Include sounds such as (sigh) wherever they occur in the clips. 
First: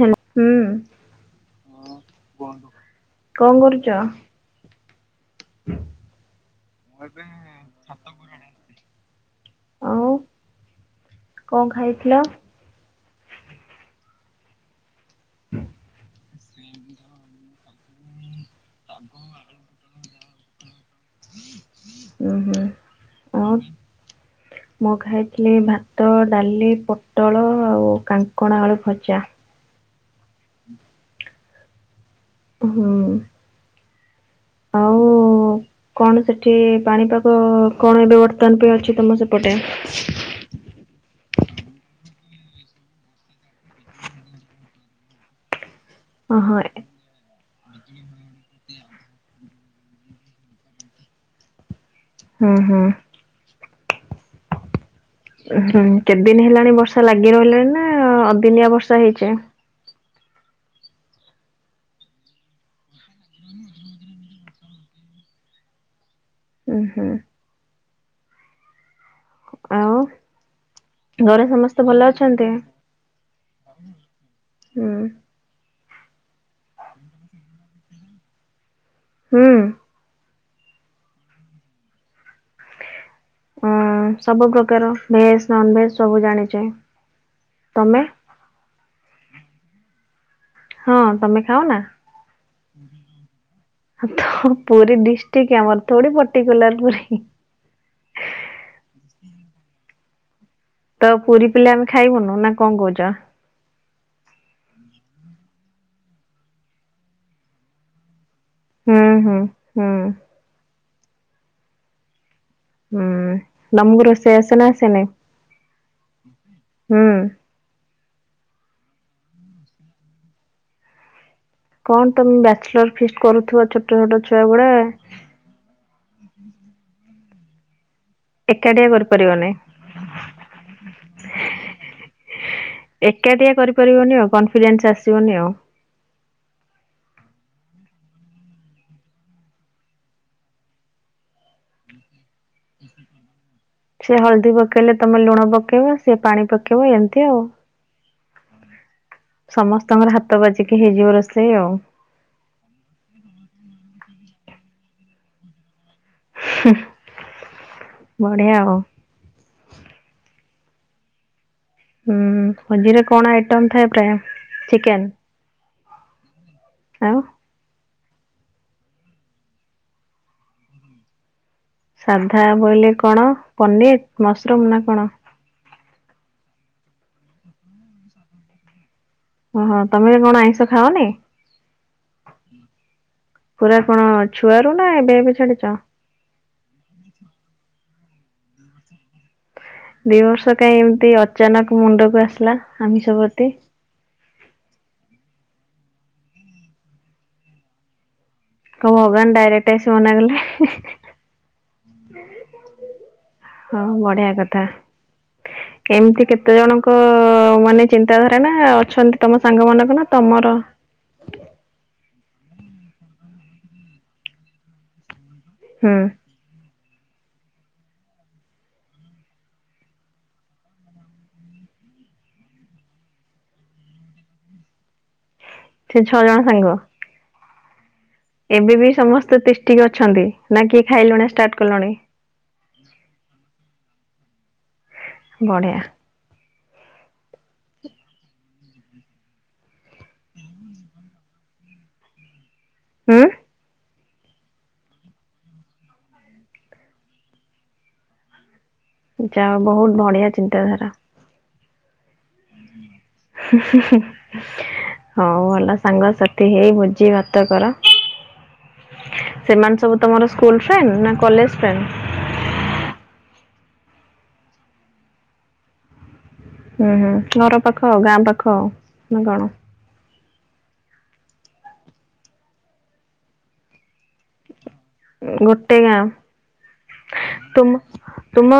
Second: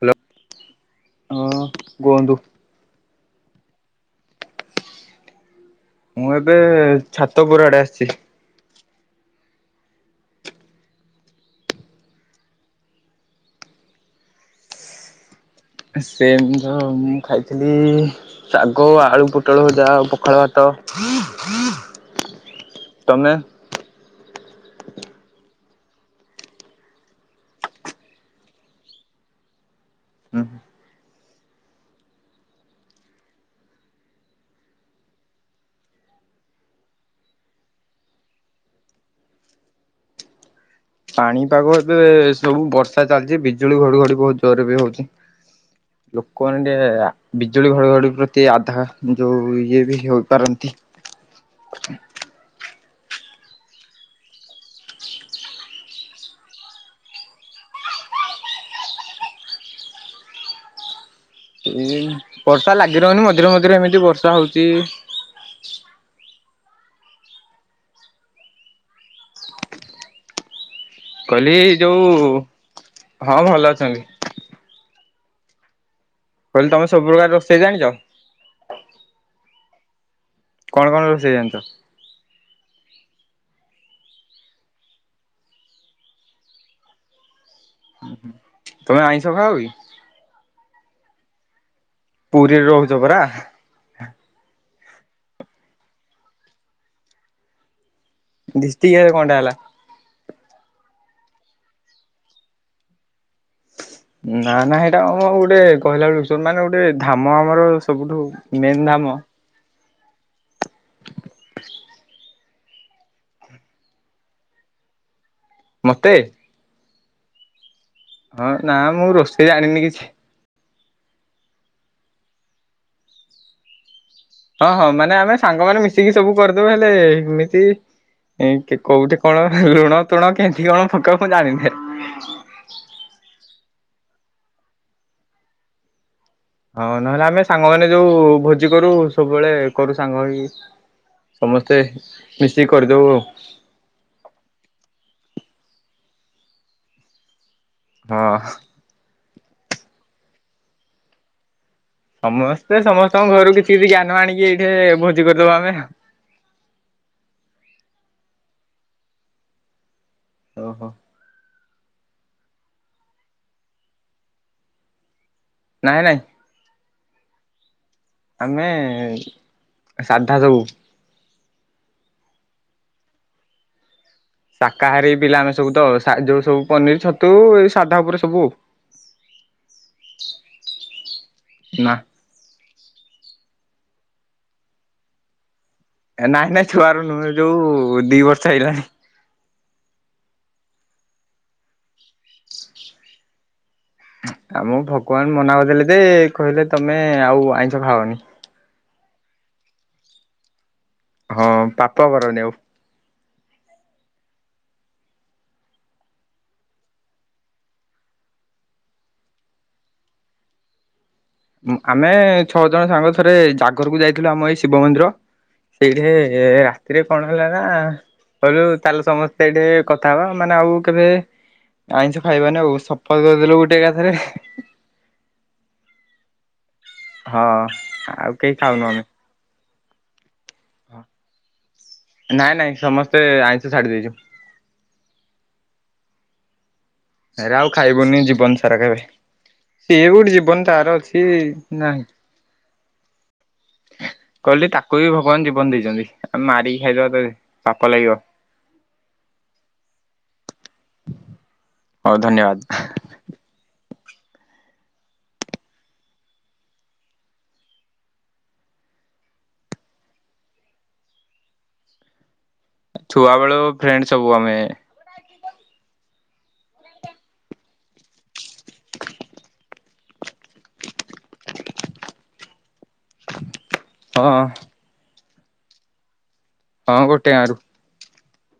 ହା ହୁଁ ହଁ କୁହନ୍ତୁ। କଣ କରୁଚ? ମୁଁ ଏବେ ଛାତ ଘର ଆଡେ ଆସିଚି। ଆଉ କଣ ଖାଇଥିଲ? ସେମିତି ତ ମୁଁ ଖାଇଥିଲି ଶାଗ, ଆଳୁ ପୋଟଳ ଭଜା ଆଉ ପଖାଳ ଭାତ। ଉୁଁ ହୁଁ ତମେ ଆଉ ମୁଁ ଖାଇଥିଲି ଭାତ ଡାଲି ପୋଟଳ ଆଉ କାଙ୍କଣ ଆଳୁ ଭଜା। ହୁଁ। ଉଁ ହୁଁ। ଆଉ କଣ ସେଠି ପାଣିପାଗ କଣ ଏବେ ବର୍ତ୍ତମାନ ପାଇଁ ଅଛି ତମ ସେପଟେ? ପାଣିପାଗ ଏବେ ସବୁ ବର୍ଷା ଚାଲିଚି ବିଜୁଳି ଘଡଘଡି ବୋହୁତ ଜୋରରେ ବି ହୋଉଚି। ଲୋକମାନେ ଓହୋ ଟିକେ ଆ ବିଜୁଳି ଘଡଘଡି ପ୍ରତି ଆଧା ଯୋଉ ଇଏ ବି ହୋଇପାରନ୍ତି। ହୁଁ ହୁଁ। ଉଁ ହୁଁ କେତେଦିନ ହେଲାଣି ବର୍ଷା ଲାଗିରହିଲାଣି ନା ଅଦିନିଆ ବର୍ଷା ହେଇଚି? ବର୍ଷା ଲାଗି ରହୁନି ମଝିରେ ମଝିରେ ଏମିତି ବର୍ଷା ହୋଉଚି। ଉଁ ହୁଁ। ଆଉ ଘରେ କହିଲି ସମସ୍ତେ ଯୋଉ ଭଲ ଅଛନ୍ତି? ହଁ ଭଲ ଅଛନ୍ତି ହୁଁ। କହିଲି ତମେ ସବୁ ପ୍ରକାର ରୋଷେଇ ଜାଣିଚ? ହୁଁ। କଣ କଣ ରୋଷେଇ ଜାଣିଚ? ଉଁ ସବୁ ପ୍ରକାର ଭେଜ ନନ୍ ଭେଜ ସବୁ ଜାଣିଚି। ତମେ ତମେ ଆଇଁଷ ଖାଅ କି? ହଁ ତମେ ଖାଅନା? ପୁରିରେ ରହୁଚ ପରା। ତ ପୁରି ଡିଷ୍ଟିକ୍ ଆମର ଥୋଡି ପର୍ଟିକୁଲାର ପୁରି ହୁଁ। ଡିଷ୍ଟିକ୍ ହେ କଣଟା ହେଲା। ତ ପୁରି ପିଲା ଆମେ ଖାଇବୁନୁ ନା କଣ କୋହୁଚ? ନା ନା ହେଇଟା ଆମ ଗୋଟେ କହିଲା ବେଳକୁ ସୁ ମାନେ ଗୋଟେ ଧାମ ଆମର ସବୁଠୁ ମେନ୍ ହୁଁ ଧାମ। ହୁଁ ହୁଁ। ହୁଁ ତମକୁ ରୋଷେଇ ଆସେନା ଆସେନି? ମତେ ହୁଁ। ହଁ ନା ମୁଁ ରୋଷେଇ ଜାଣିନି କିଛି। କଣ ତମେ ବ୍ୟାଚଲର ଫିଷ୍ଟ କରୁଥିବ ଛ ହଁ ହଁ ମାନେ ଆମେ ସାଙ୍ଗମାନେ ମିଶିକି ସବୁ କରିଦେବୁ ହେଲେ ଏମିତି ଏ କେ ଏକାଠିଆ କୋଉଠି ହେଁ କଣ କରିପାରିବନି ଲୁଣ ତୁଣ କେମତି କଣ ପକାଅ ମୁଁ ଜାଣିିନି। ଏକାଟିିଆ କରିପାରିବନି ଆଉ କନଫିଡେନ୍ସ ଆସିବନି ଆଉ। ହଁ ନହେଲେ ଆମେ ସାଙ୍ଗମାନେ ଯୋଉ ଭୋଜି କରୁ ସବୁବେଳେ କରୁ ସାଙ୍ଗ ହେଇକି। ସମସ୍ତେ ମିଶିକି କରିଦେବୁ ଆଉ। ସିଏ ହଳଦୀ ପକାଇଲେ ତୁମେ ଲୁଣ ପକାଇବ ସିଏ ପାଣି ପକାଇବ ଏମିତି ଆଉ। ହଁ। ସମସ୍ତଙ୍କର ହାତ ବାଜିକି ହେଇଯିବ ରୋଷେଇ ଆଉ। ସମସ୍ତେ ସମସ୍ତଙ୍କ ଘରୁ କିଛି କିଛି ଜ୍ଞାନ ଆଣିକି ଏଇଠି ଭୋଜି କରିଦବୁ ଆମେ ଆଉ। ହୁଁ। ବଢିଆ ଆଉ। ଓହ। ହୁଁ ଭୋଜିରେ କଣ ଆଇଟମ ଥାଏ ପ୍ରାୟ। ଚିକେନ? ନାଇଁ ନାଇଁ। ଆଉ? ଆମେ ସାଧା ସବୁ। ସାଧା ବୋଇଲେ କଣ ପନିର? ମସରୁମ ନା କଣ? ଶାକାହାରି ପିଲା ଆମେ ସବୁ ତ ସା ଯୋଉ ସବୁ ପନିର ଛତୁ ଏଇ ସାଧା ଉପରେ ସବୁଉ। ଓହୋ ତମେ କଣ ଆଇଁଷ ଖାଅନି? ନା ପୁରା କଣ ଛୁଆରୁ ନା ଏବେ ଏବେ ଛାଡିଛ? ନାଇଁ ନାଇଁ ଛୁଆରୁ ନୁହେଁ ଯୋଉ ଦି ବର୍ଷ ହେଇଲାଣି। ଦି ବର୍ଷ କାଇ ଏମିତି ଅଚାନକ ମୁଣ୍ଡକୁ ଆସିଲା ଆମିଷ ପ୍ରତି? ଆମ ଭଗବାନ ମନା କରିଦେଲେ ଯେ କହିଲେ ତମେ ଆଉ ଆଇଁଷ ଖାଅନି। କଣ ଭଗବାନ ଡାଇରେକ୍ଟ ଆସି ମନାକଲେ? ହଁ ପାପ କରନି ଆଉ। ହଁ ବଢିଆ କଥା। କେମିତି କେତେ ଜଣଙ୍କ ମାନେ ଚିନ୍ତାଧାରା ନା ଅଛନ୍ତି ତମ ସାଙ୍ଗ ମାନଙ୍କ ନା ତମର ଆମେ ଛଅ ଜଣ ସାଙ୍ଗ ଥରେ ଜାଗରକୁ ଯାଇଥିଲୁ ଆମ ଏଇ ଶିବ ମନ୍ଦିର ହୁଁ। ସେଇଠି ଏ ରାତିରେ କଣ ହେଲା ନା କହିଲୁ ଚାଲ ସମସ୍ତେ ଏଠି କଥା ହବା ମାନେ ଆଉ କେବେ ଆଇଁଷ ଖାଇବାନି ଆଉ ଶପଥ କରିଦେଲୁ ଗୋଟେ ଏକାଥରେ। ସେ ଛଅ ଜଣ ସାଙ୍ଗ? ହଁ। ଆଉ କେହି ଏବେ ଖାଉନୁ ବି ଆମେ ସମସ୍ତେ ତିଷ୍ଠିକି ଅଛନ୍ତି ନା କିଏ ଖାଇଲଣି ଷ୍ଟାର୍ଟ କଲଣି? ନାଇଁ ନାଇଁ ସମସ୍ତେ ଆଇଁଷ ଛାଡି ଦେଇେଇଛୁ। ବଢ଼ିଆ। ହେରା ଆଉ ଖାଇବୁନି ଜୀବନ ସାର କେବେ। ସିଏ ଗୋଟେ ଜୀବନ ତାର ଅଛି ନାହିଁ ଉୁଁ। କହିଲି ତାକୁ ବି ଭଗବାନ ଜୀବନ ଦେଇଛନ୍ତି ଆମେ ମାରିକି ଖାଇଦେବା ତ ପାପ ଲାଗିବ। ଯା ହଉ ବହୁତୁ ବଢିଆ ଚିନ୍ତାଧାରା। ହଉ ଧନ୍ୟବାଦ। ହୁଁ ହୁଁ ହୁଁ। ହଉ ଭଲ ସାଙ୍ଗସାଥି ହେଇ ଭୁଜି ଭାତ କର। ସେମାନେ ସବୁ ତମର ସ୍କୁଲ ଫ୍ରେଣ୍ଡ ନା କଲେଜ ଫ୍ରେଣ୍ଡ? ଛୁଆ ବେଳୁ ଫ୍ରେଣ୍ଡ ସବୁ ଆମେ। ହୁଁ ହୁଁ ଘର ପାଖ ଆ ଗାଁ ପାଖ ଆ ନା କଣ? ହଁ। ଗୋଟେ ଗାଁ ହଁ ଗୋଟେ ଗାଁରୁ ତୁମ ତୁମ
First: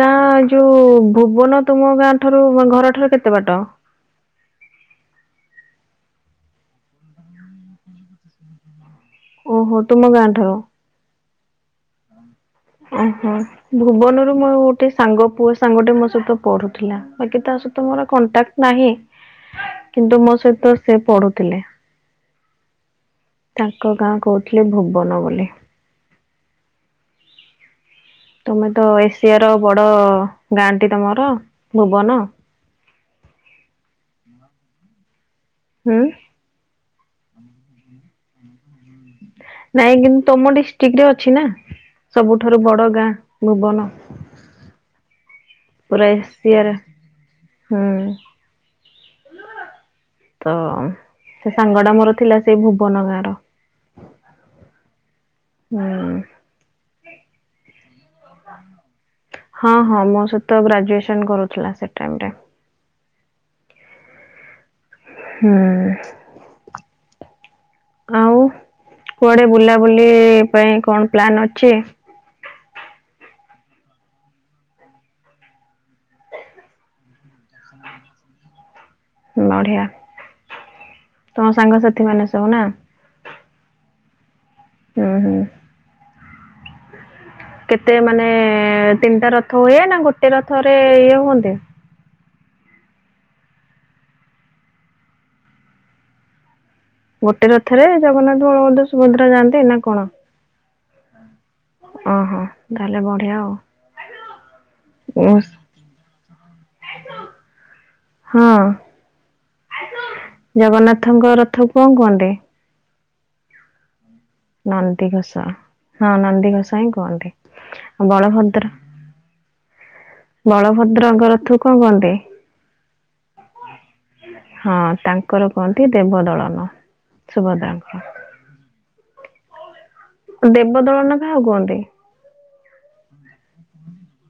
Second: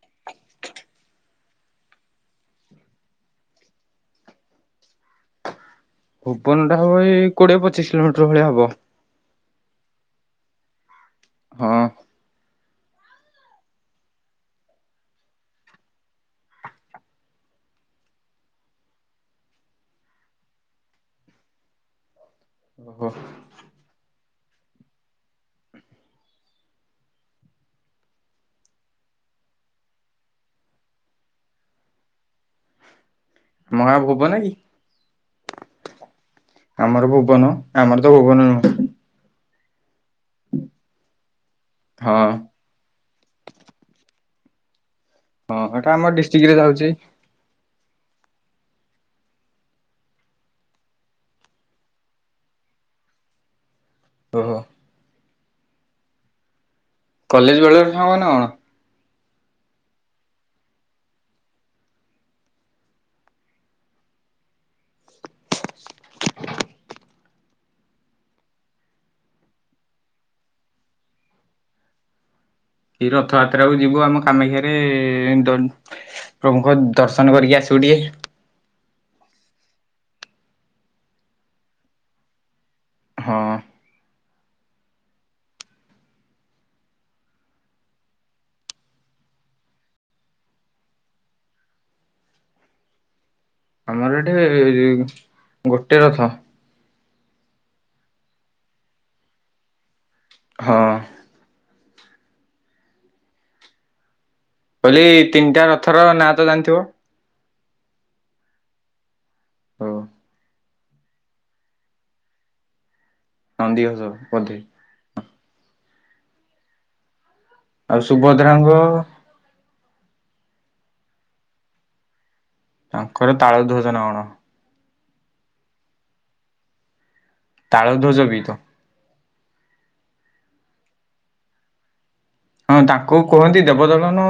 ଗାଁ ଯୋଉ ଭୁବନ ତୁମ ଗାଁ ଠାରୁ ଘରଠାରୁ କେତେ ବାଟ? ଭୁବନଟା ହବ ଏଇ କୋଡ଼ିଏ ପଚିଶ କିଲୋମିଟର ଭଳିଆ ହବ। ଓହୋ ତୁମ ଗାଁ ଠାରୁ ହଁ। ଆଜ୍ଞା। ଭୁବନରୁୁ ମୋର ଗୋଟେ ସାଙ୍ଗ ପୁଅ ସାଙ୍ଗଟେ ମୋ ସହିତ ପଢୁଥିଲା ବାକି ତା ସହିତ ମୋର କଣ୍ଟାକ୍ଟ ନାହିଁ କିନ୍ତୁ ମୋ ସହିତ ସେ ପଢୁଥିଲେ। ଓହୋ। ତାଙ୍କ ଗାଁ କହୁଥିଲେ ଭୁବନ ବୋଲି। ତମେ ତ ଏସିଆର ବଡ ଗାଁଟି ତମର ଭୁବନ। ଆମଗାଁ ଭୁବନନ କି? ହୁଁ। ଆମର ଭୁବନ ଆମର ତ ଭୁବନ ନୁହୁଁ। ନାଇଁ କିନ୍ତୁ ତମ ଡିଷ୍ଟ୍ରିକ୍ଟ ରେ ଅଛି ନା ହଁ ସବୁଠାରୁ ବଡ ଗାଁ ଭୁବନ। ହଁ ହ ଏଟା ପୁରା ଆମ ଡିଷ୍ଟ୍ରିକ୍ଟ ରେ ଏସିଆରେ ଯାଉଛି ହୁଁ। ତ ସେ ସାଙ୍ଗ ଟା ମୋର ଥିଲା ସେଇ ଭୁବନ ଗାଁର। ଓହୋ। ହୁଁ। କଲେଜ ବେଳରେ ସାଙ୍ଗ ନା କଣ? ହଁ ହଁ ମୋ ସହିତ ଗ୍ରାଜୁଏସନ କରୁଥିଲା ସେ ଟାଇମରେ। ହୁଁ। ଆଉ କୁଆଡେ ବୁଲାବୁଲି ପାଇଁ କଣ ପ୍ଲାନ ଅଛି? ଏ ରଥଯାତ୍ରା କୁ ଯିବୁ ଆମ କାମାକ୍ଷାରେ ଦ ପ୍ରମୁଖ ଦର୍ଶନ କରିକି ଆସିବୁ ଟିକଏ ବଢିଆ ତମ ସାଙ୍ଗସାଥି ମାନେ ସବୁ ନା ହଁ ହୁଁ ହୁଁ କେତେ ମାନେ ତିନିଟା ରଥ ହୁଏ ନା ଗୋଟେ ରଥରେ ଇଏ ହୁଅନ୍ତି। ଆମର ଏଠେ ଗୋଟେ ରଥ ଗୋଟେ ରଥରେ ଜଗନ୍ନାଥ ବଳବଧ ସୁଭଦ୍ରା ଯାଆନ୍ତି ନା କଣ? ହଁ। ଓହୋ ତାହେଲେ ବଢିଆ ଆଉ। କହିଲି ଉଁ ତିନିଟା ରଥର ନାଁ ତ ଜାଣିଥିବ? ହଁ ହଉ ଜଗନ୍ନାଥଙ୍କ ରଥକୁ କଣ କୁହନ୍ତି? ନନ୍ଦିଘୋଷ ବୋଧେ ନନ୍ଦି ଘୋଷ ହଁ ନନ୍ଦିଘୋଷ ହିଁ କୁହନ୍ତି। ଆଉ ସୁଭଦ୍ରାଙ୍କ ବଳଭଦ୍ରଙ୍କର ରଥକୁ କଣ କହନ୍ତି? ତାଙ୍କର ତାଳ ଧ୍ୱଜ ନା କଣ? ହଁ ତାଙ୍କର କୁହନ୍ତି ଦେବ ଦଳନ ତାଳ ଧ୍ୱଜ ବିତ। ଦେବ ଦଳନ କାହାକୁ କୁହନ୍ତି? ହଁ ତାଙ୍କୁ କୁହନ୍ତି ଦେବଦଳନ।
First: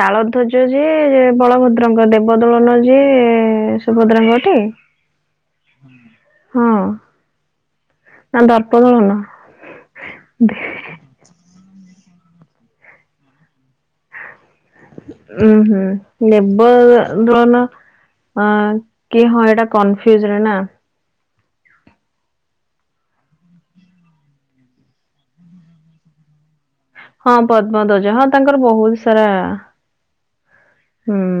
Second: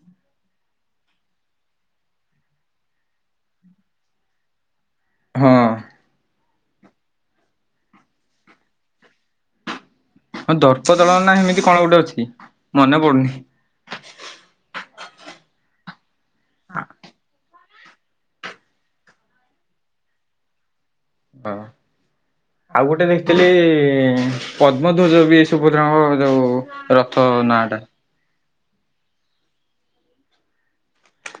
ତାଳଧ୍ୱଜ ଯିଏ ବଳଭଦ୍ରଙ୍କ ଦେବଦୋଳନ ଯିଏ ସୁଭଦ୍ରାଙ୍କ ତ? ହୁଁ। ହଁ ନାଁ ଦର୍ପଦଳନ। ହଁ ଦର୍ପଦଳନା ହେମିତି କଣ ଗୋଟେ ଅଛି ମନେ ପଡୁନି ଉ ହୁଁ ଦେବଦଳନ। ହଁ କି ହଁ ଏଟା କନଫ୍ୟୁଜରେ ନା? ବା। ଆଉ ଗୋଟେ ଦେଖିଥିଲି ଇ ପଦ୍ମଧ୍ୱଜ ବି ସୁଭଦ୍ରାଙ୍କର ଯୋଉ ରଥ ହଁ ନାଁ ଟା ପଦ୍ମ ଧ୍ୱଜ ହଁ ତାଙ୍କର ବହୁତ ସାରା ହୁଁ।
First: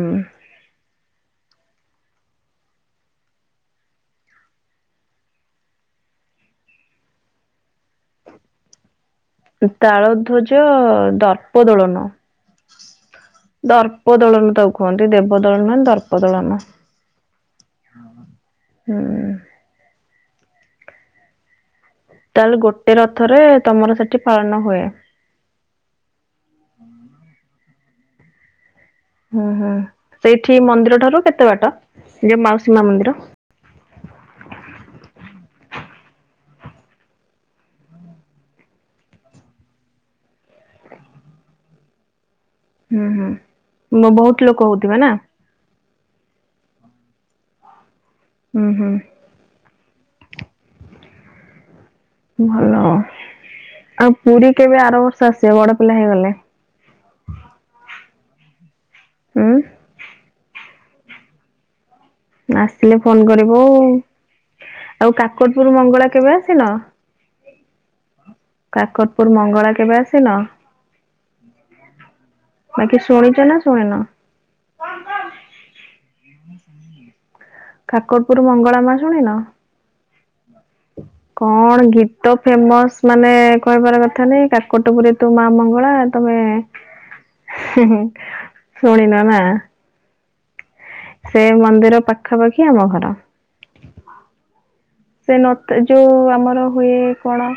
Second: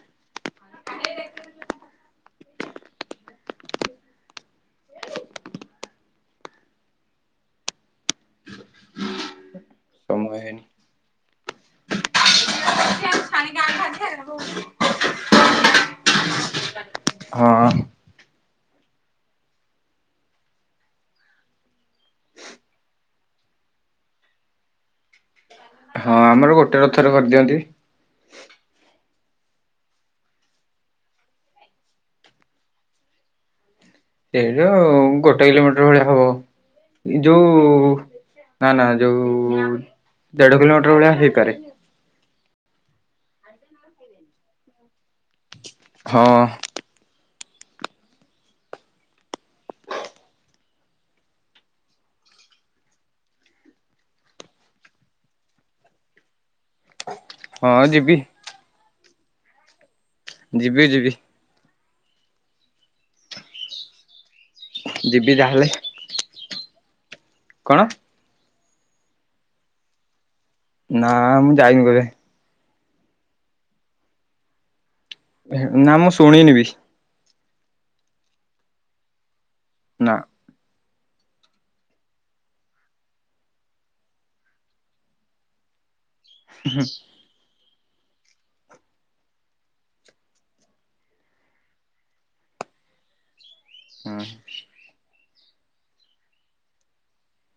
ତାଳ ସମୟ ଧ୍ୱଜ ହେଇନି ଦର୍ପ ଦୋଳନ। ଦର୍ପ ଦଳନ ତାକୁ କୁହନ୍ତି ଦେବ ଦଳନ ଦର୍ପ ଦଳନ। ହଁ। ହୁଁ। ତାହେଲେ ଗୋଟେ ରଥରେ ତମର ସେଠି ପାଳନ ହୁଏ। ହଁ ଆମର ଗୋଟେ ରଥରେ କରିଦିଅନ୍ତି। ହୁଁ ହୁଁ ସେଇଠି ମନ୍ଦିର ଠାରୁ କେତେ ବାଟ ଯଉ ମାଉସୀ ମା ମନ୍ଦିର। ସେଇଟା ଗୋଟେ କିଲୋମିଟର ଭଳିଆ ହବ। ଯୋଉ ନା ନା ଯୋଉ ଦେଢ କିଲୋମିଟର ଭଳିଆ ହେଇପାରେ। ହୁଁ ହୁଁ ବହୁତ ଲୋକ ହଉଥିବେ ନା? ହଁ। ହୁଁ ହୁଁ। ଭଲ ଆଉ ପୁରୀ କେବେ ଆର ବର୍ଷ ଆସିବ ବଡ ପିଲା ହେଇଗଲେ। ହଁ ଯିବି। ହୁଁ। ଯିବି ଯିବି। ଆସିଲେ ଫୋନ କରିବୁ ଆଉ ଯିବି ତାହେଲେ କାକଟପୁର ମଙ୍ଗଳା କେବେ ଆସିନ। କଣ। କାକଟପୁର ମଙ୍ଗଳା କେବେ ଆସିନ। ନା ମୁଁ ଯାଇନି କେବେ। ଏଟି ଶୁଣିଛ ନା ଶୁଣିନ। ନା ମୁଁ ଶୁଣିନି ବିି। କାକଟପୁର ମଙ୍ଗଳା ମା ଶୁଣିନ। ନା କଣ ଗୀତ ଫେମସ ମାନେ କହିବାର କଥା ନାଇଁ କାକଟପୁରେ ତୁ ମା ମଙ୍ଗଳା। ତମେ ହେଁ ହେଁ ଶୁଣିନ ନା। ସେ ମନ୍ଦିର ପାଖାପାଖି ଆମ ଘର। ହୁଁ। ସେ ନ ଯେଉଁ ଆମର ହୁଏ କଣ?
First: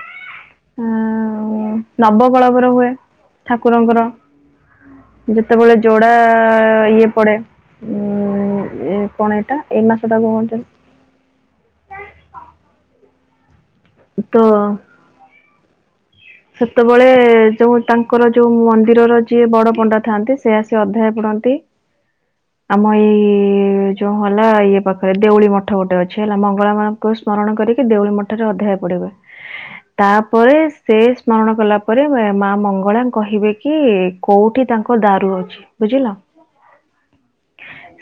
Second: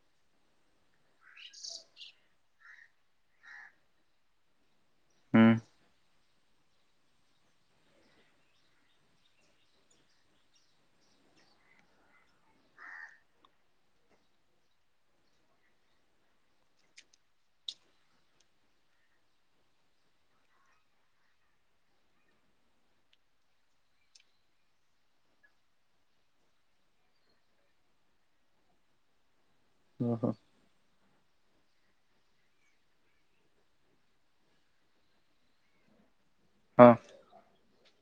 ହୁଁ ନବ କଳବର ହୁଏ ଠାକୁରଙ୍କର। ହୁଁ ଯେତେ ବେଳେ ଜୋଡା ଇଏ ପଡେ କଣ ଏଇଟା ଏଇ ମାସ ଟା କଣ ଚାଲିଛି। ତ। ସେତେ ବେଳେ ଯଉ ତାଙ୍କର ଯଉ ମନ୍ଦିରର ଯିଏ ବଡ଼ ପଣ୍ଡା ଥାଆନ୍ତି ସେ ଆସି ଅଧ୍ୟାୟ ପଡ଼ନ୍ତି। (inaudible) ଆମ ଏଇ ଯୋଉ ହେଲା ଇଏ ପାଖରେ ଦେଉଳି ମଠ ଗୋଟେ ଅଛି ହେଲା ମଙ୍ଗଳା ମା କୁ ସ୍ମରଣ କରିକି ଦେଉଳି ମଠରେ ଅଧାୟ ପଡିବେ। (inaudible) ତାପରେ ସେ ସ୍ମରଣ କଲା ପରେ ମା ମଙ୍ଗଳା କହିବେ କି କୋଉଁଠି ତାଙ୍କ ଦାରୁ ଅଛି। ବୁଝିଲ। ହଁ।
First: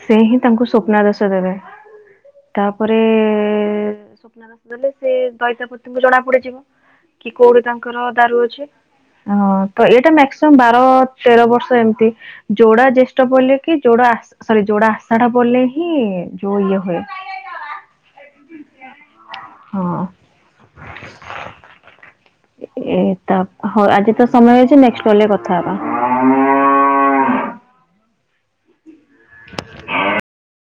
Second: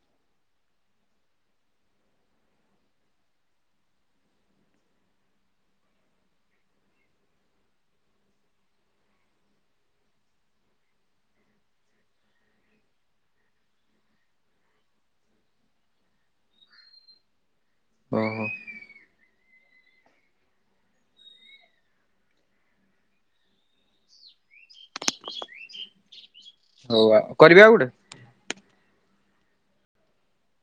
ସେ ହିଁ ତାଙ୍କୁ ସ୍ୱପ୍ନା ବେଷ ଦେବେ। ତାପରେ ସ୍ୱପ୍ନା ବେଷ ଦେଲେ ସେ ଦଇତାପତିଙ୍କୁ ଜଣା ପଡିଯିବ। କି କୋଉଠି ତାଙ୍କର ଦାରୁ ଅଛି ତ ଏଇଟା ମ୍ୟାକ୍ସିମମ୍ ବାର ତେର ବର୍ଷ ଏମିତି ଯୋଡା ଜେଷ୍ଟ ପଡିଲେକି ଯୋଡା ସରି ଯୋଡା ଆଷାଢା ପଲେ ହିଁ ଯୋଉ ଇଏ ହୁଏ। ଓହୋ। ହଁ। ଏ ତା ହଉ ଆଜି ତ ସମୟ ହେଇଛି ନେଷ୍ଟେ କଲରେ କଥା ହବା। ହଉ ଆଉ କରିବେ ଆଉ ଗୋଟେ। (inaudible)